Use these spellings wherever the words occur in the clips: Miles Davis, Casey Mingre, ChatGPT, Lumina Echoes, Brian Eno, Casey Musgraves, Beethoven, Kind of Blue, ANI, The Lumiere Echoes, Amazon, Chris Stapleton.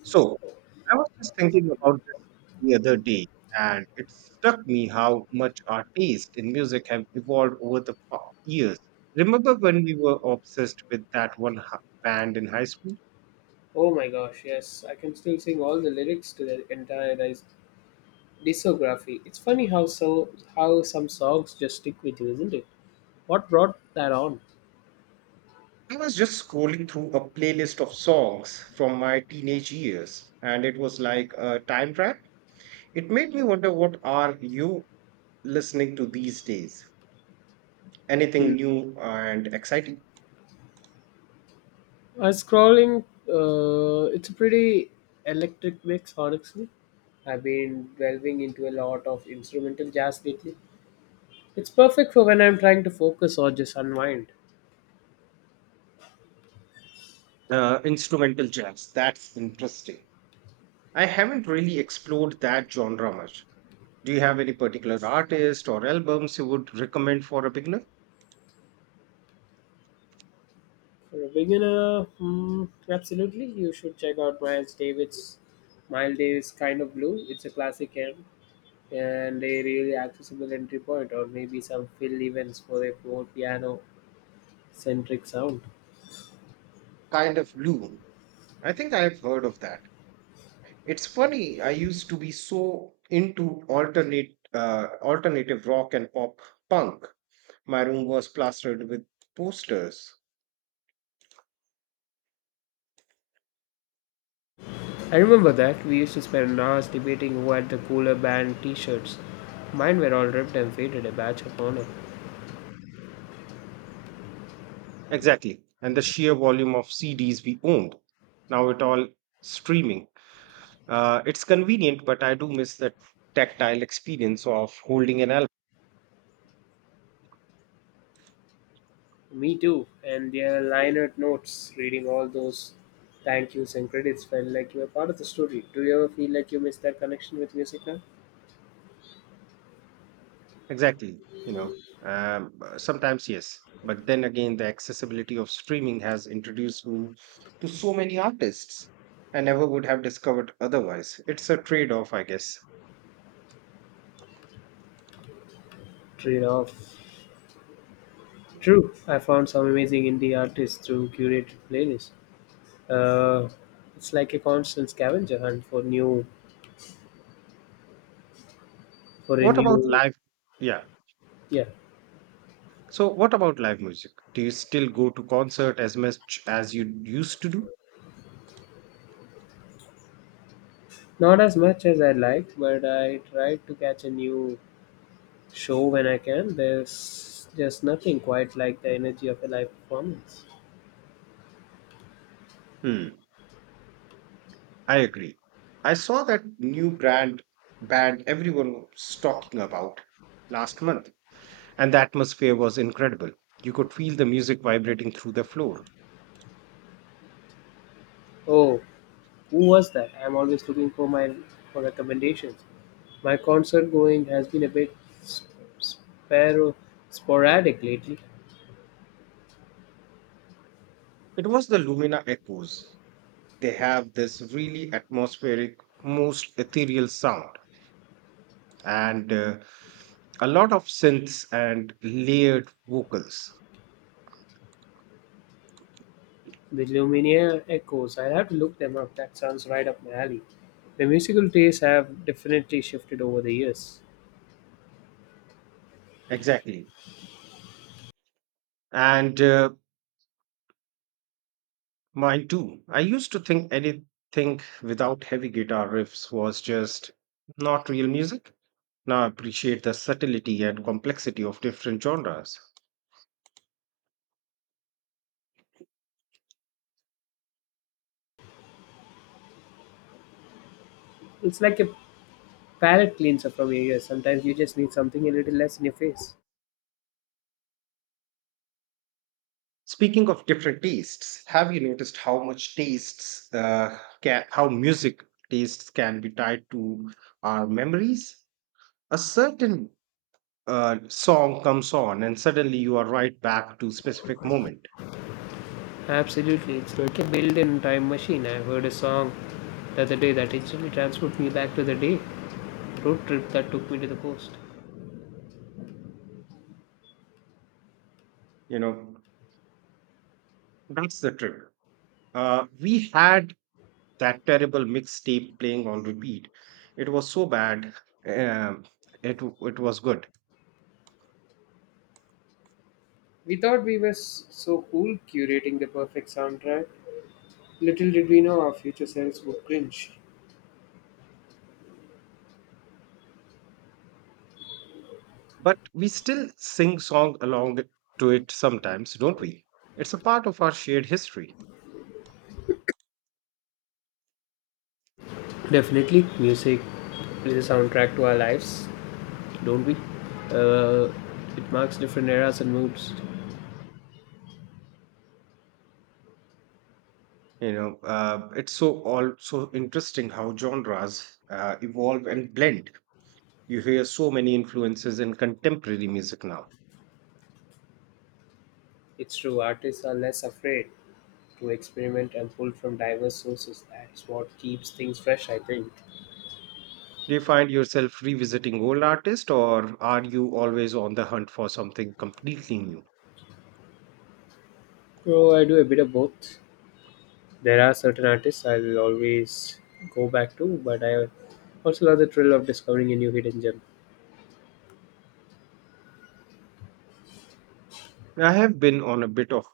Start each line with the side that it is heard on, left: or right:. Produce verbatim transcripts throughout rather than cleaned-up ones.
right: So I was just thinking about this the other day, and it struck me how much our taste in music have evolved over the pa- years. Remember when we were obsessed with that one h- band in high school?
left: Oh my gosh, yes, I can still sing all the lyrics to the entire dis- discography. It's funny how so how some songs just stick with you, isn't it? What brought that on?
right: I was just scrolling through a playlist of songs from my teenage years, and it was like a time trap. It made me wonder, what are you listening to these days?
left: Hmm.
right: Anything new and exciting?
left: I was scrolling. Uh, it's a pretty electric mix, honestly. I've been delving into a lot of instrumental jazz lately. It's perfect for when I'm trying to focus or just unwind.
right: Uh, instrumental jazz. That's interesting. I haven't really explored that genre much. Do you have any particular artist or albums you would recommend for a beginner?
left: For a beginner, hmm, absolutely, you should check out Miles Davis. Miles Davis, Kind of Blue. It's a classic. Eh? And a really accessible entry point, or maybe some fill events for a more piano centric sound.
right: Kind of Blue. I think I've heard of that. It's funny, I used to be so into alternate uh, alternative rock and pop punk. My room was plastered with posters.
left: I remember that we used to spend hours debating who had the cooler band t shirts. Mine were all ripped and faded, a badge of honor.
right: Exactly. And the sheer volume of C Ds we owned. Now it all streaming. Uh, it's convenient, but I do miss the tactile experience of holding an.
left: Me too, and their liner notes, reading all those thank yous and credits felt like you were part of the story. Do you ever feel like you missed that connection with music now?
right: Exactly, you know, um, b- sometimes yes, but then again, the accessibility of streaming has introduced me to so many artists I never would have discovered otherwise. It's a trade-off, I guess.
left: Trade off. True, I found some amazing indie artists through curated playlists. uh, it's like a constant scavenger hunt for new for a
right: What about
left: new.
right: live? Yeah.
left: Yeah,
right: So, what about live music? Do you still go to concert as much as you used to do?
left: not as much as I like, but I try to catch a new show when I can. There's just nothing quite like the energy of a live performance.
right: Hmm. I agree. I saw that new brand band everyone was talking about last month, and the atmosphere was incredible. You could feel the music vibrating through the floor.
left: Oh, who was that? I'm always looking for my for recommendations. My concert going has been a bit sp- sparo- sporadic lately.
right: It was the Lumina Echoes. They have this really atmospheric, most ethereal sound, and uh, a lot of synths and layered vocals.
left: The Lumiere Echoes. I have to look them up. That sounds right up my alley. My musical tastes have definitely shifted over the years.
right: Exactly. And uh, mine too. I used to think anything without heavy guitar riffs was just not real music. Now I appreciate the subtlety and complexity of different genres.
left: It's like a palate cleanser from your ears. Sometimes you just need something a little less in your face.
right: Speaking of different tastes, have you noticed how much tastes uh, can, how music tastes can be tied to our memories? A certain uh, song comes on, and suddenly you are right back to specific moment.
left: Absolutely, it's like a built-in time machine. I heard a song the other day that instantly transported me back to the day road trip that took me to the coast.
right: You know, that's the trick. Uh, we had that terrible mixtape playing on repeat. It was so bad. Um, it it was good,
left: We thought we were s- so cool curating the perfect soundtrack. Little did we know our future selves would cringe.
right: but we still sing song along to it sometimes, don't we? It's a part of our shared history.
left: Definitely, music is a soundtrack to our lives, don't we? Uh, it marks different eras and moods.
right: You know, uh, it's so all so interesting how genres uh, evolve and blend. You hear so many influences in contemporary music now.
left: It's true, artists are less afraid to experiment and pull from diverse sources. That's what keeps things fresh, I think.
right: Do you find yourself revisiting old artists, or are you always on the hunt for something completely new?
left: So, I do a bit of both. There are certain artists I'll always go back to, but I also love the thrill of discovering a new hidden gem.
right: I have been on a bit of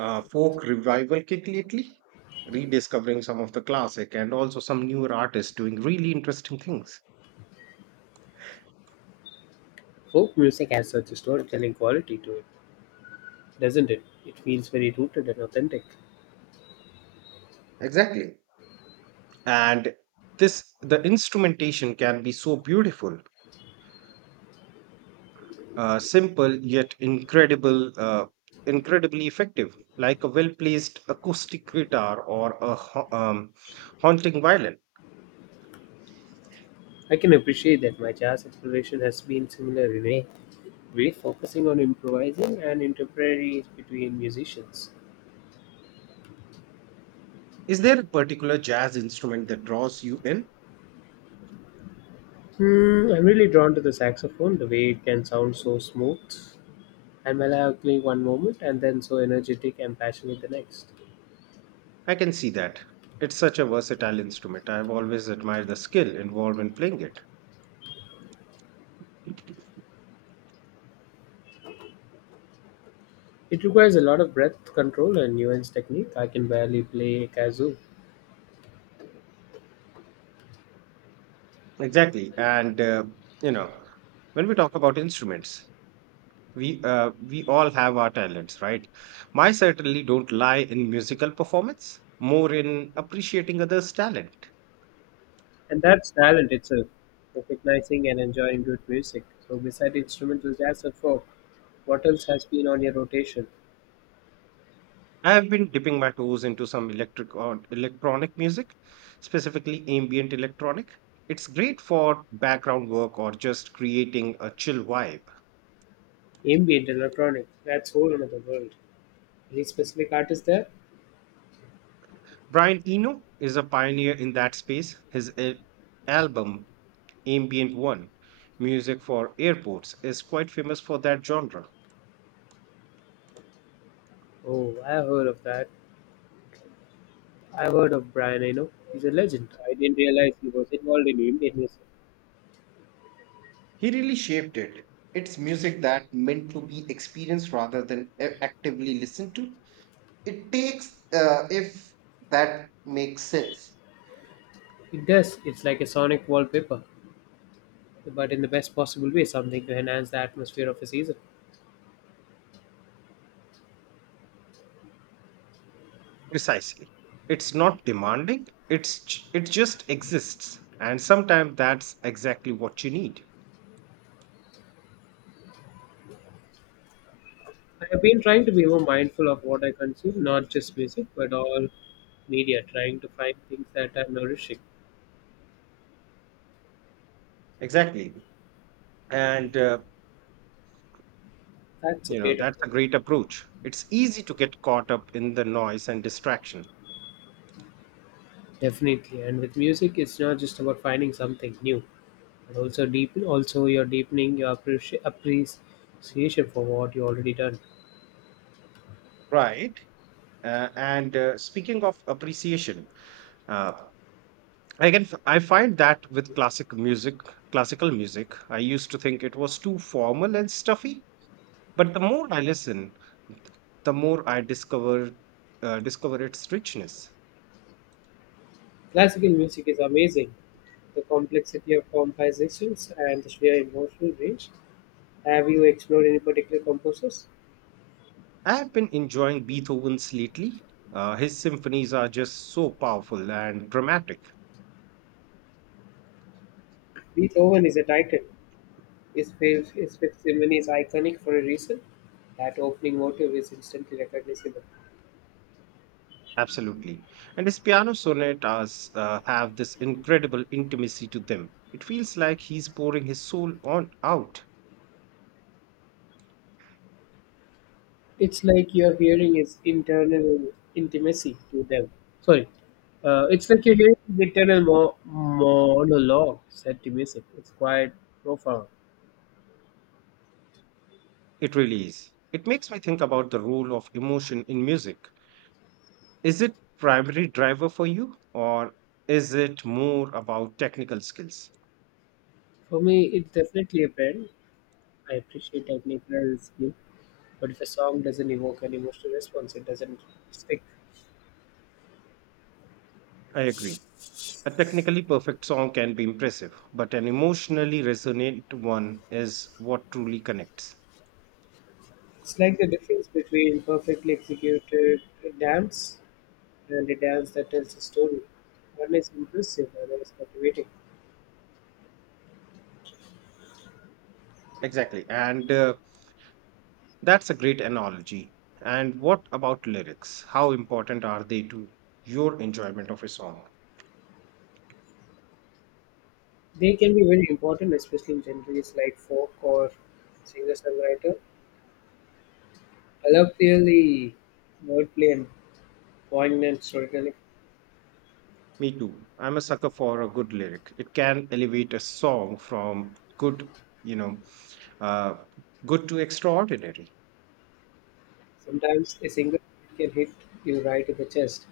right: uh, folk revival kick lately, rediscovering some of the classic and also some newer artists doing really interesting things.
left: Folk music has such a storytelling quality to it, doesn't it? It feels very rooted and authentic.
right: Exactly. And this, the instrumentation can be so beautiful, uh, simple yet incredible, uh, incredibly effective, like a well-placed acoustic guitar or a ha- um, haunting violin.
left: I can appreciate that. My jazz exploration has been similar in a way, focusing on improvising and interplay between musicians.
right: Is there a particular jazz instrument that draws you in?
left: Hmm, I'm really drawn to the saxophone, the way it can sound so smooth and melancholy one moment and then so energetic and passionate the next.
right: I can see that. It's such a versatile instrument. I've always admired the skill involved in playing it.
left: It requires a lot of breath control and nuanced technique. I can barely play a kazoo.
right: Exactly. And, uh, you know, when we talk about instruments, we uh, we all have our talents, right? My certainly don't lie in musical performance, more in appreciating others' talent.
left: And that's talent itself, recognizing and enjoying good music. So, besides instrumental jazz and folk, what else has been on your rotation?
right: I have been dipping my toes into some electric or electronic music, specifically ambient electronic. It's great for background work or just creating a chill vibe.
left: Ambient electronic, that's whole another world. Any specific artist there?
right: Brian Eno is a pioneer in that space. His uh, album ambient one, music for airports, is quite famous for that genre.
left: Oh, I have heard of that. I heard of Brian Eno. He's a legend. I didn't realize he was involved in ambient music.
right: He really shaped it. It's music that meant to be experienced rather than a- actively listened to. It takes, uh, if that makes sense.
left: It does. It's like a sonic wallpaper, but in the best possible way, something to enhance the atmosphere of a season.
right: Precisely. It's not demanding, it's, j- it just exists. And sometimes that's exactly what you need.
left: I have been trying to be more mindful of what I consume, not just music, but all media, trying to find things that are nourishing.
right: Exactly. And, uh,
left: That's a
right: you know,
left: great
right: that's
left: approach.
right: a great approach. It's easy to get caught up in the noise and distraction.
left: Definitely. And with music, it's not just about finding something new, and also deepen also you're deepening your appreci- appreciation for what you already done.
right: Right. Uh, and uh, speaking of appreciation, uh, I can f- I find that with classic music, classical music, I used to think it was too formal and stuffy, but the more I listen, the more I discover uh, discover its richness.
left: Classical music is amazing, the complexity of compositions and the sheer emotional range. Have you explored any particular composers?
right: I have been enjoying Beethoven's lately. Uh, his symphonies are just so powerful and dramatic.
left: Beethoven is a titan. His fav- his fifth symphony is iconic for a reason. That opening motive is instantly recognizable.
right: Absolutely. And his piano sonatas uh, have this incredible intimacy to them. It feels like he's pouring his soul on out.
left: It's like you're hearing is internal intimacy to them. Sorry, uh, It's like you're hearing the internal mo- monologue set to music. It's quite profound.
right: It really is. It makes me think about the role of emotion in music. Is it primary driver for you, or is it more about technical skills?
left: For me, it's definitely a band. I appreciate technical skill, but if a song doesn't evoke an emotional response, it doesn't stick.
right: I agree. A technically perfect song can be impressive, but an emotionally resonant one is what truly connects.
left: It's like the difference between perfectly executed dance and a dance that tells a story. One is impressive, another is captivating.
right: Exactly. And uh, that's a great analogy. And what about lyrics? How important are they to your enjoyment of a song?
left: They can be very important, especially in genres like folk or singer-songwriter. I love really wordplay and poignant storytelling.
right: Me too. I'm a sucker for a good lyric. It can elevate a song from good, you know, uh, good to extraordinary.
left: Sometimes a single can hit you right in the chest.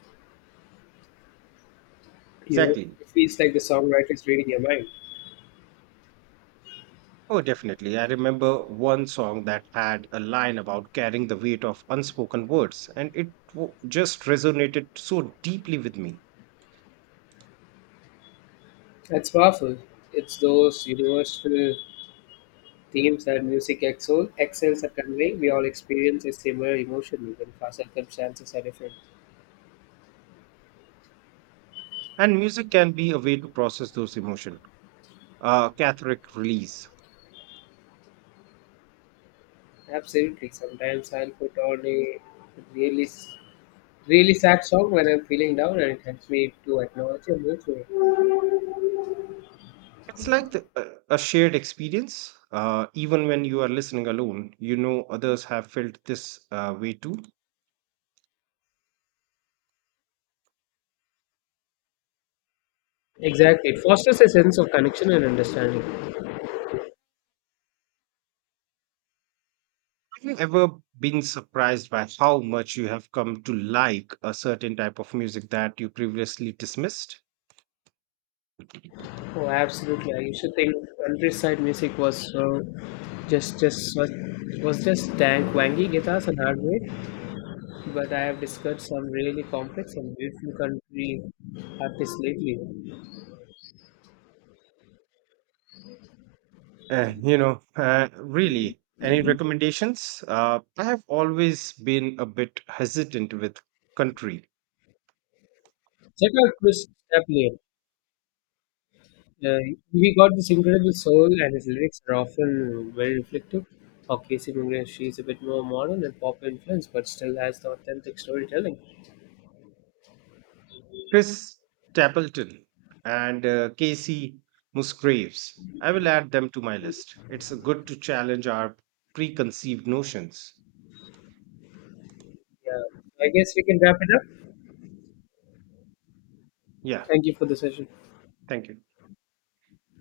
left: You know,
right: Exactly.
left: it feels like the songwriter is reading your mind.
right: Oh, definitely. I remember one song that had a line about carrying the weight of unspoken words, and it w- just resonated so deeply with me.
left: That's powerful. It's those universal themes that music excel, excels at conveying. We all experience a similar emotion, even if our circumstances are different.
right: And music can be a way to process those emotions, uh, cathartic release.
left: Absolutely. Sometimes I'll put on a really s- really sad song when I'm feeling down, and it helps me to acknowledge emotionally.
right: It's like the, a a shared experience. Uh, even when you are listening alone, you know others have felt this uh, way too.
left: Exactly, it fosters a sense of connection and understanding.
right: Have you ever been surprised by how much you have come to like a certain type of music that you previously dismissed?
left: Oh, absolutely! I used to think countryside music was uh, just just was, was just dank, wangy guitars and hardware, but I have discovered some really complex and beautiful country artists lately.
right: Uh, you know, uh, really, any recommendations? Uh, I have always been a bit hesitant with country.
left: Check out Chris Stapleton. Uh, we got this incredible soul, and his lyrics are often very reflective. How Casey Mingre, she is a bit more modern and pop influence, but still has the authentic storytelling.
right: Chris Stapleton and uh, Casey Musgraves. I will add them to my list. It's uh, good to challenge our preconceived notions.
left: Yeah, I guess we can wrap it up.
right: Yeah,
left: Thank you for the session.
right: thank you.